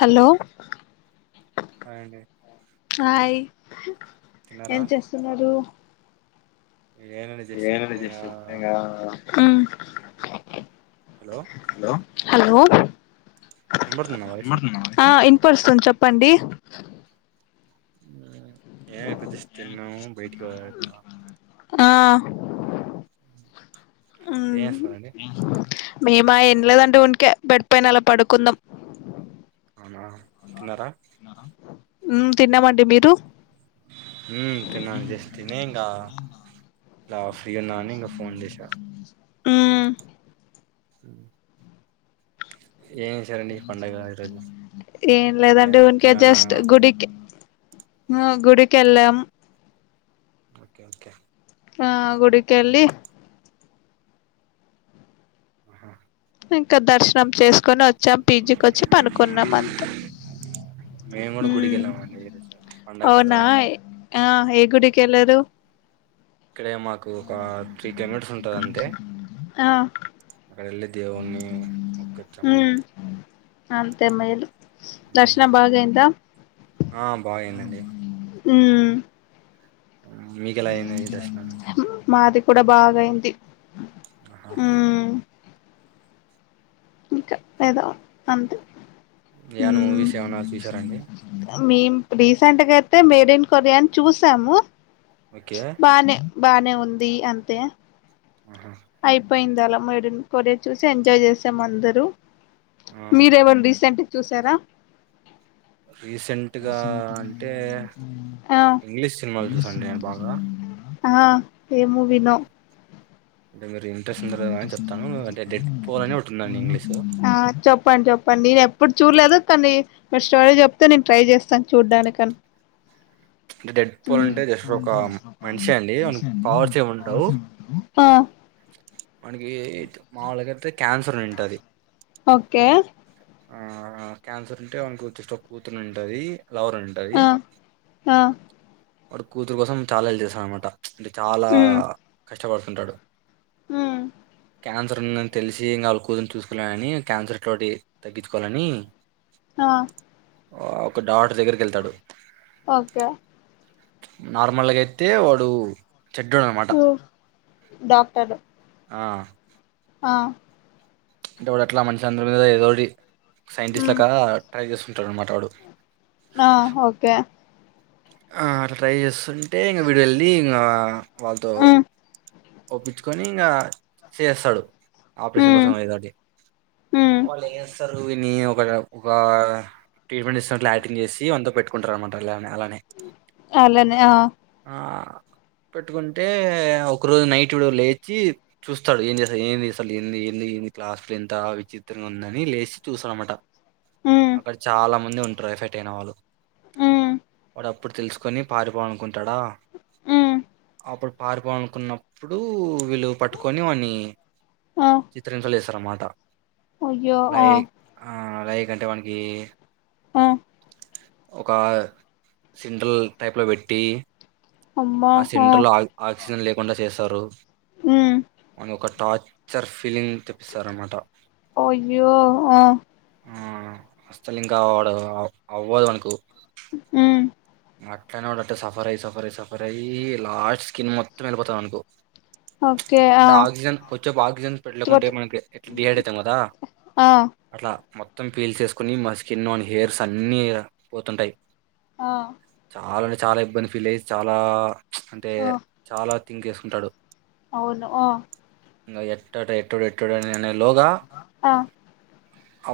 Hello hi అండి hi తిన్నారా ఏం చేస్తున్నారు ఏనండి జస్ట్ ఇప్పుడు ఇంగా ఏనుజషంగా అ హలో హలో [inaudible] వినబడుతుందా నా వాయిస్ [inaudible] పడుస్తుంది చెప్పండి ఉ ఏ ఎద్దదశ తిన్నము బయటికి ఆ ఏ స అడి మేము ఆ ఎంలదండే ఉంటిక పెడిపోయిన అలా పడుకుందాం అవునా తిన్నారా తిన్నామండి మీరు ఉ త న జస్ిన హంగా అలా అయ్యో నాన్న ఇంకా ఫోన్ చేసా ఆ అ ఏం లేదండి ఉకే జస్ట్ గుడికి ఆ గుడికిల ఓకే ఓకే ఆ మ్మ్. గుడికిలి ఆ ఇంకా దర్శనం చేస్త కని వచ్చాం పీజీకి వచ్చి పనుకున్నాం అంతే మేము కూడా గుడికి హమ్ వెళ్ళామండి ఈరోజు పండగ అవునా కదా ఏ గుడికి వెళ్ళరు ఇక్కడే మాకు ఒక త్రీ కిలోమీటర్స్ ఉంటుంది అంతే ఆ అక్కడ వెళ్ళే దేవు్ణని మొకుొచ్చామండి మ్ అంతే మైలు దర్శన భాగా అయింద ఆ బాగయిందండి మ్మ్ మీకుెలా ఏలా అయింది దర్శనం మాది కూడా బాగాయింది ఆహా ఇకా ఏద నందిీ ఏన్ మూవీస్ ఏమైనా చూసారాండి మేము రీసెంట్గా అయితే మేడ్ ఇన్ కొరియా చూసాము ఓకే బానే బానే ఉంది అంతే ఆహా అయిపోయింది అలా మేడ్ ఇన్ కొరియా చూసి ఎంజాయ్ చేసాం అందరుూ ఆ మీరేవ రీసెంట్ చూసారా రీసెంట్ గా అంటే ఆ ఇంగ్లీష్ సినిమాలు చూసండి నేను బాగా ఆ ఎం మోవినో అంటే మీరు ఇంట్రెస్ట్ ఉందో లేదో అని చెప్తాను అంటే డెడ్ పోల్ అని ఒకటి ఉందండి ఇంగ్లీష్ ఆ చెప్పండి చెప్పండి నేను ఎప్పుడు చూడలేదు కానీ మ స్టాలే చెప్తే నేను ట్రై చేస్తాను చూడ్డానికని అంటే డెడ్ పోల్ అంటే జస్ట్ ఒక మనిషి అండి అన పవర్స్ ఏం ఉండవ్ ఆ మనగ మావళగాతే క్యాన్సర్ ఉంటుంది ఓకే ఆ క్యాన్సర్ ఉంటే వానకి వచ్చష్ట కూతుని ఉంటంది ఒక లవర్ ఉంటది ఆ ఆ వాడు కూతురు కోసం ఛాలెంజ్ చేశాడు అనమాట అంటే చాలా కష్ట ఇష్టపడుతుంటాడు మ్మ్ క్యాన్సరుందని తెలిసి ఇంకా వాళ కూతుని చూస్కోలే అని క్యాన్సర్ తోటి తగ్గిచుకోలని ఆ ఆ ఒక డాటర్ దెగ్గరకెళ్తాడు ఒకే నార్మల్ అయితే వాడు చెడ్డోడు అనమాట మ్మ్ డాక్టర్ ఆ ఆ అంటె వాడు అట్లా మనిషి అందరి మీద ఏదోటి సైంటిస్ట్ ఉమ్ లక్క ట్రై చేస్తు తరం మాట్లాడు ఆ ఓకె ఆ రైయసన్ అంటే ఇంగ విడెల్లీ ఇంగా ఆ వాల్తో ఉమ్ ఒప్పిచ్చుకొని ఇంగా చేస్తాడు ఆపరేషన్ ఉమ్ కోసం ఏదోటి ఉమ్ వాళ్ళు ఏమిస్తారు ని ఒక ఒక ట్రీట్మెంట్ ఇస్తానట్లు యాక్టింగ్ చేసి వాంతో పెట్టుకుంటారు అనమాట లామే అలా అలనే ఆ ఆ పెట్టుకుంటే అవు ఒక రోజు నైట్ విడు లేచి చూస్తాడు ఏం చేస్తాడు ఏంది అస్సలు ఏంది ఏంది ఏందిట్ల అస్సల్ ఎంత విచిత్రంగా ఉందని లేచి చూస్తాడు అనమాట ఉమ్ అక్కడ చాలా మ మందే ఉంటరు ఎఫెక్ట్ అయిన వాళ్ళు ఉమ్ వాడు అప్పుడు తెలుసుకొని పారిపోవలనుకుంటాడా ఉమ్ అప్పుడు పారిపోను కున్నప్పుడూ వీళ్ళు పట్టుకొని వాన్ని ఆ చిత్రహింస లే తరమాట అయ్యో ఆ లైక్ అంటె వానికి ఆహ్ ఒక సిండ్రల్ టైప్ లో బెట్టి ఆ సిలిండర్ లో అక్క్ ఆక్సిజన్ లేకుండ చేస్తారు. ఉమ్ వాన్ని ఒక టాయి సర్ఫ్ అయ్యో ఆ ఆ అస్తలు ఇంకా వాడు అవ్వదనుకు ఉమ్ అట్లనే వాడు అంటే సఫర్ అయి సఫర్ అయి సఫర్ అయి లాస్ట్ స్కిన్ మొత్తం వెళ్ళిపోతాది వానుకు ఓకే ఆ అంటే ఆక్సిజన్ కొచ్చేపు ఆక్సిజన్ పెట్టకుంటే తువట్ మనకి ఎట్లా డిహైడ్ అయితం గదా ఆ అట్లా మొత్తం పీల్ చేసుకుని మా స్కిన్ వాని హెర్స్ అన్ని పోతుంటయి ఆ ఆల్రెడీ చాలా ఇబ్బంది ఫీల్ అయ్యి చాలా అంటే ఆ చాల థింక్ చేసుకుంటాడు అవును ఆ ఇంగా ఎట్టాట ఎట్టుడెట్టుడనే లోగా ఆ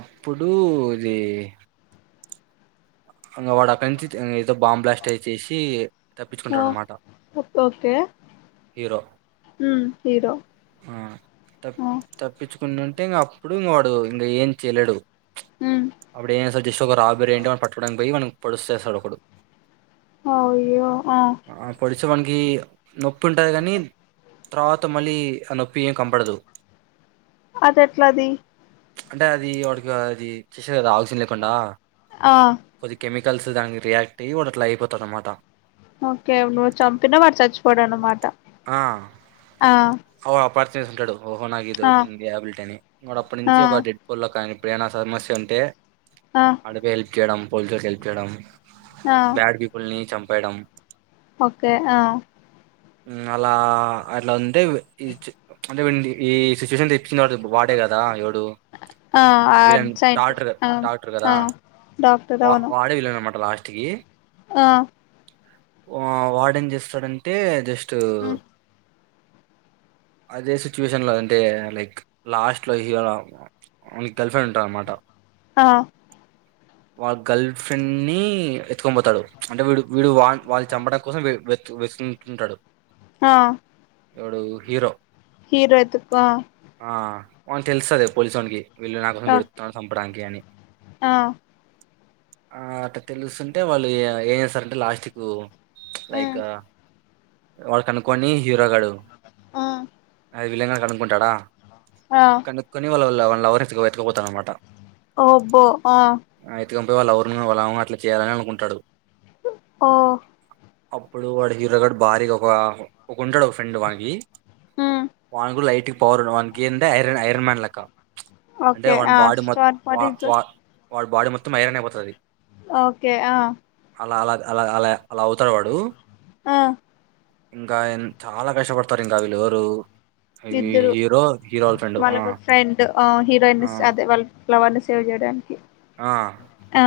అప్పుడు ఇది ఇంగోవాడ పెంచితే ఏదో బాంబ్ బ్లాస్ట్ అయిచేసి తప్పించుకుంటాడు. ఆ అన్నమాట ఓకే హీరో ఉమ్ హీరో అ తప్ ఆ తప్పి ఉంటే ఇంక అప్పుడు ఇంకా వాడు ఇంగ ఏం చేయలేడు. ఉమ్ అప్పుడే సజస్ ఒక రాబర్ ఏంట ప బయ్యమని పొడుసేస్తాడు ఒకడు. అయ్యో ఆ సో మనకి నొప్పి ఉంటది కనీ తరువాత మళ్ళీ అ నొప్పి ఏం కంబడదు. అది ఎట్లది అంటే అది వాడికి అది చేసారు. కదా ఆ తిన్నలేకుండా ఆ కొదికెమి కలిసి దానికి రియాక్ట్ అయ్యి వాళ్లట్ల అయిపోతారు అన్నమాట. ఓకే నవ్వు చంపినా వాడు చచ్చిపోడ అమాట ఆ ఎస్ంటాడు ఓహో నాగ ఇది ఆ ఒకటింది. ట్యాబలిట్ అని వాడు అప్పటి ఆ నుంచి ఒక డెడ్ పోలో కానీ ప్పుడైనా సమస్య ఉంటే ఆ అడవేల్ చేయడం పోల్ససెల్ప్ చేయడం. బ్యాడ్ పీపుల్ని చం పడం ఒకే ఆ అలా అట్లా ఉంటే ఈచ్ అంటే వీంది ఈ సిచ్యువేషన్ది చ్చినాడు ఇప్పు వాడే కదా ఎవడు ఆ ఆ విలన్ సైంటిస్ట్ డాక్టర్ ఆ డాక్టర్ కదా ఆ డాక్టర్ వా అవును వాడే విలునన్ను మాటలా టికి ఆ ఆ వాడేం చేస్తాడంటే జస్ట్ ట ఉమ్ అదే సిచ్యువేషన్ లో అంటే లైక్ లాస్ట్ లో హీరో గర్ల్ ఫ్రెండ్ ఉంటది అనమాట. ఆ వాళ్ళ గర్ల్ ఫ్రెండ్ ని ఎత్తుకొని పోతాడు. అంటే వీడు వీడు వా వాళ్ళు చంపడం కోసం విడు వేత వేసున్ ఉంటాడు. హా ఎవడు హీరో హీరో ఎతుకో ఆ అవున్ తెలుస్తది పోలీ వీళ్ళు నా కోసం ఓకే వెడుతున్నారు సంపటానికి అని ఆ అట్ట తెలుస్తుంటే వాళ్ళు ఏం చేస్తారంటే లాస్ట్ కు లైక్ వాళ్ళ కనుక్కొని హీరో గాడు ఆ అది విలంగాడు కనుక్కుంటాడా ఆ కనుకొని వాలవాల్ లవన్ లవర్ నీ ఎత్తుకు ఎతుకోపోతాడు అనమాట ఓబ్బో ఆ అయితే ఇంగు పోయి వల లవర్ ను వల అమ్మమ్మ అలా చేయాలని అనుకుంటాడు ఓ అప్పుడు వాడు హీరో గడ్ భారీగా ఒక ఒక ఉంటాడు ఒక ఫ్రెండ్ వానికి వానికి కూడా లైట్ పరును వానికి ఏం అంటే ఐరన్ ఐరన్ మాన్ లెక్క అంటే ఓకే వాన్ ఆ బాడు మొత్తం స్టార్ వాట్ వా ఇస్ వా వాడి బాడీ మొత్ మొత్తం ఐరన్ అయిపోతది ఓకే ఆ అలా అలా అలా అలా అలా అవుతాడు వాడు ఆ ఇంకా చాలా కష్టపడతారు ఇంకా వీళ్ళు ఎవరు ఇద్దరు వాళ్ళ ఆ ఫ్రెండ్ ఆ ఆ హీరోయిన్స్ అదే వాళ్ళ లవర్ ని సేవ్ చేయడానికి ఆ ఆ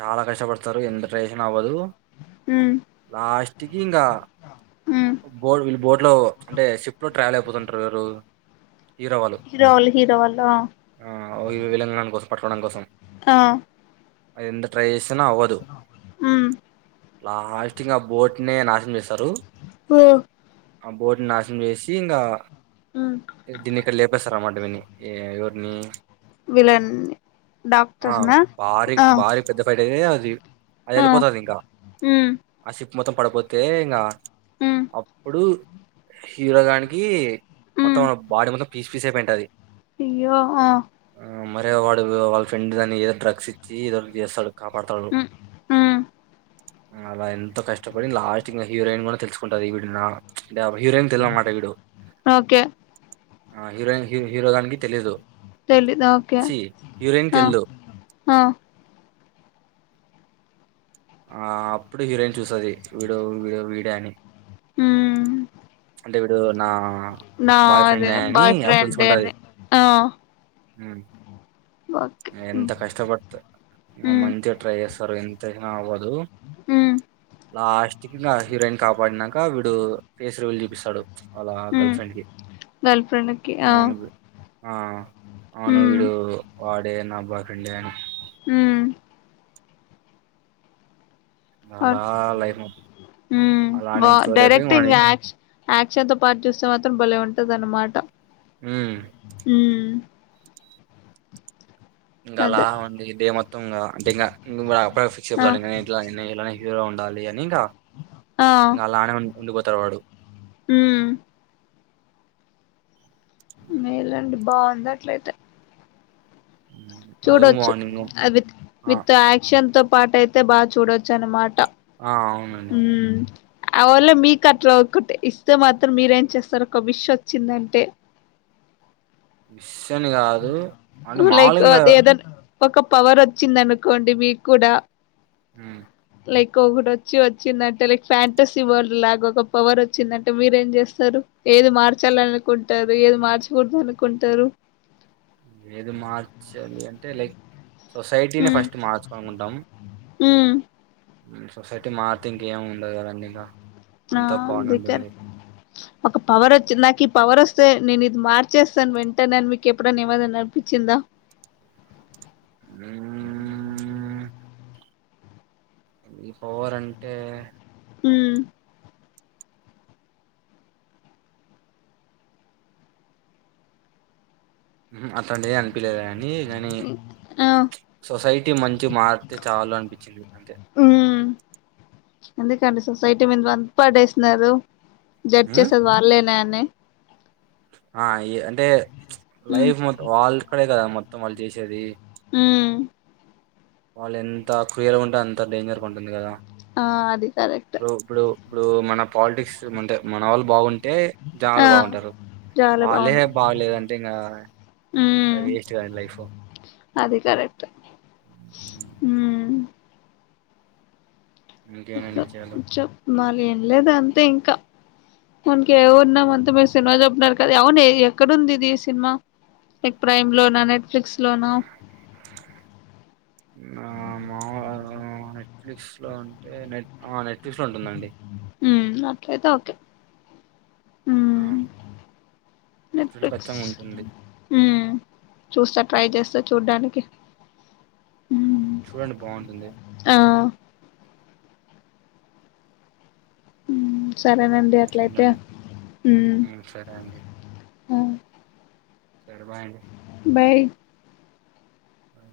చాలా కష్టపడతారు ఎంత ట్రై చేసినా అవ్వదు ఉమ్ లాస్ట్ కి ఇంగా ఉమ్ బోన్ వీళ్ళ బోట్ లో అంటే షిప్ లో ట్రయలు అయిపోతుంటారు రోల్ హీరో వాళ్లు వాళ్ళు హీరో వాళ్ళు ఆ ఆ విల్లన్ గాని కొసమ్ పట్టడం కోసం ఆ అది ఎంత ట్రై చేస్ ఉ లాస్ట్ కీ ఆ బోట్నే నాశనం చేస్తారు హ ఆ బోటుని నాశనం చేసి ఇంగా ఉమ్ దిన్ని ఇక్కడ లేపేసారు అన్నమాట వ ఎవర్ని విలన్ డాక్టర్నా బారకి పెద్ద ఫైట ది అది ఆ వెళ్ళిపోతుది ఇంకా ఉమ్ ఆ సీన్ మొత్తం పడపోతే ఇంకా ఉమ్ అప్పుడు హీరో దనికి మొత్తం ఉమ్ బాడీ మొత్తం పీస్ పీస్ అయి పోయింటది అయ్యో ఆ మరే వాడు వాళ్ళ ఫ్రెండ్ దాని ఏదో డ్రగ్స్ ఇచ్చి తీదకిస కాపాడతాడు మ్మ్ మ్మ్ అలా ఎంతో కష్టపడి లాస్ట్ ఇంకా హీరోయిన్ కూడా తెలుసుకుంటాది ఈడు నా హిరోయిన్ తెల్ అన్నమాట విడు ఓకే ఆ హీరోయిన్ హీరో హీరో గానికి తెలీయదు తెలిద ఓకే తెలియదు ఆ ఆ అప్పుడు హీరోయిన్ చూసది వీడో వడ వీడ అని ఉ అంటే ఇడు నా నా బాయ్ అదే ఫ్రెండ్ అని బాయ్ ఫ్రెం ఏ అనీ ఉ ఎంత కష్టపడత మ్మ్ మంచిగా ట్రై చేస్తారు అ అవ్వదు ఉ లాస్ట్ క ఇంకా హీరోయిన్ కాపాడినాక వీడు ఫేస్ రివ్యల్ చూపిస్తాడు వాళ్ళ ఉ గర్ల్ ఫ్రెండ్ కి గేల్ ఫ్రెంకి ఆ అవును బి- ఆ అవును మ్మ్ వీడు వాడేనా బాయ్ ఫ్రెండ్ అని ఉమ్ ఇంకా అలా లైఫ్ అలానే బా స్టోరీ అయిపోయి డైరెక్ట్ ఇం వాడి యాక్షన్ తో పాటు చూస్తే మాత్రం భలే ఉంటుంది అద అనమాట ఉమ్ ఉమ్ ఇంకా లా అదే ఉంది డే మొత్తం ఇ అంటేంకాం అ ఫిక్స్ ఆ చెతా ఇల ఉండాలి అని ఇంకా నళలానే ఉం వుండిపోతారు వాడు ఉమ్ ఉండ అట్లయితే ఉమ్, అదుగు చూడొచ్చు మార్నింగ్ ఆ విత్ ఆ విత్ యాక్షన్ తో పాట అయితే బాగా చూడొచ్చు అన్నమాట ఆ అవునండి అ వళ మీకు అట్లా ఒకటి ఇస్తే మాత్రం మీరేం చేస్తారు. ఒక విష్ వోచ్చిందంటే విష్ వచ్చని కాదు అంటే మము లైక్ లుగా ఏదనా ఒక పవర్ వోచ్చింది అనుకోండి. మీకు కూడా హ్ లైక్ ఒకటి వచ్చి వచ్చిందంటే లైక్ ఫ్యాంటసీ వరల్డ్ లాగా ఒక పవర్ వచ్చిందంటే మీరెం చేస్తారు. ఏది మార్చాల అనుకుంటారు. ఏది మార్చకూడదు అనుకుంటారు. ఏది మార్చాలి అంటే లైక్ సొసైటీనే ఉమ్ ఫస్ట్ మార్చు లనుకుంటాం ఉమ్ సొసైటీ మార్త ఇంకేమి ఉండదు కదండి ఇంకా ఆ అంత దగర్ బాగుంటుంది ఒక పవర్ వచ్చి నాకు ఈ పవర్ వస్తు స్తే నేను ఇది మార్చేస్తాను. వెంటనే మీకు ఎప్పుడైనా ఎవరిదన్న అనిపించిందా ఉమ్ ఈ పవర్ అంటే ఉమ్ అట్లాంటిది అనిపీలేదు గాని కానీ ఆ సొసైటీ మంచి మారితే చాలు అనిపించింది అంతే ఉమ్ ఎందుకండి సొసైటీ మీద వంత పడేస్తున్నారు మ్మ్ జడ్చెచేసేది వల్లే న ఆ ఈ అంటే ఉమ్ లైఫ్ మొ వాల్ కద కదా మొ మొత్తం వాళ్ళు చేసేది ఉమ్ వాళ్ళు ఎంత క్రియలుగుంటే అంత డేంజర్ ఉంటుంది కదా ఆ అది కరెక్టే ఇప్పుడు ఇప్పుడు ఇప్పుడు మన పాలిటిక్స్ అంటే మన వాళ్ళు బాగుం టే జనాలు ఆ బాగుంటారు. చాలా వాళ్ళే అవును బాగలేదంటే ఇంగా అది ఉమ్ వేస్ట్ కద లైఫ్ అది కరెక్టే ఉమ్ ఇంకేనండి విషయాలు [unintelligible] ఏం లేదు అంతే ఇంకా మనకి ఏమున్నా అంతా మీరు సినిమా చెప్పినారు కదా అవును ఎక్కడుంది ఇది ఈ సినిమా లైక్ ప్రైమ్ లోనా నెట్ఫ్లిక్స్ లోనా ఆ మా నెట్ఫ్లిక్స్ లో అంటే నెట్ ఆ నెట్ఫ్లిక్స్ లో ఉంటుందండి ఉ మ్ అట్లైతే ఓకే ఆ! ఉమ్ నెట్ఫ్లిక్స్‌లో నెట్ఫ్లిక్స్ ఖచ్చితంగా ఉంటుంది. ఉమ్ చూస్తా ట్రై చేస్తా చూడ్డానికి మ్ ఉమ్ చూడండి బాగుంటుంది ఆ ఉమ్ సరేనండి అట్లయితే ఇంకేంటండి? ఉ హ్మ్. సరే అండి. ఉ సరే బాయ్ అండి బాయ్ బాయ్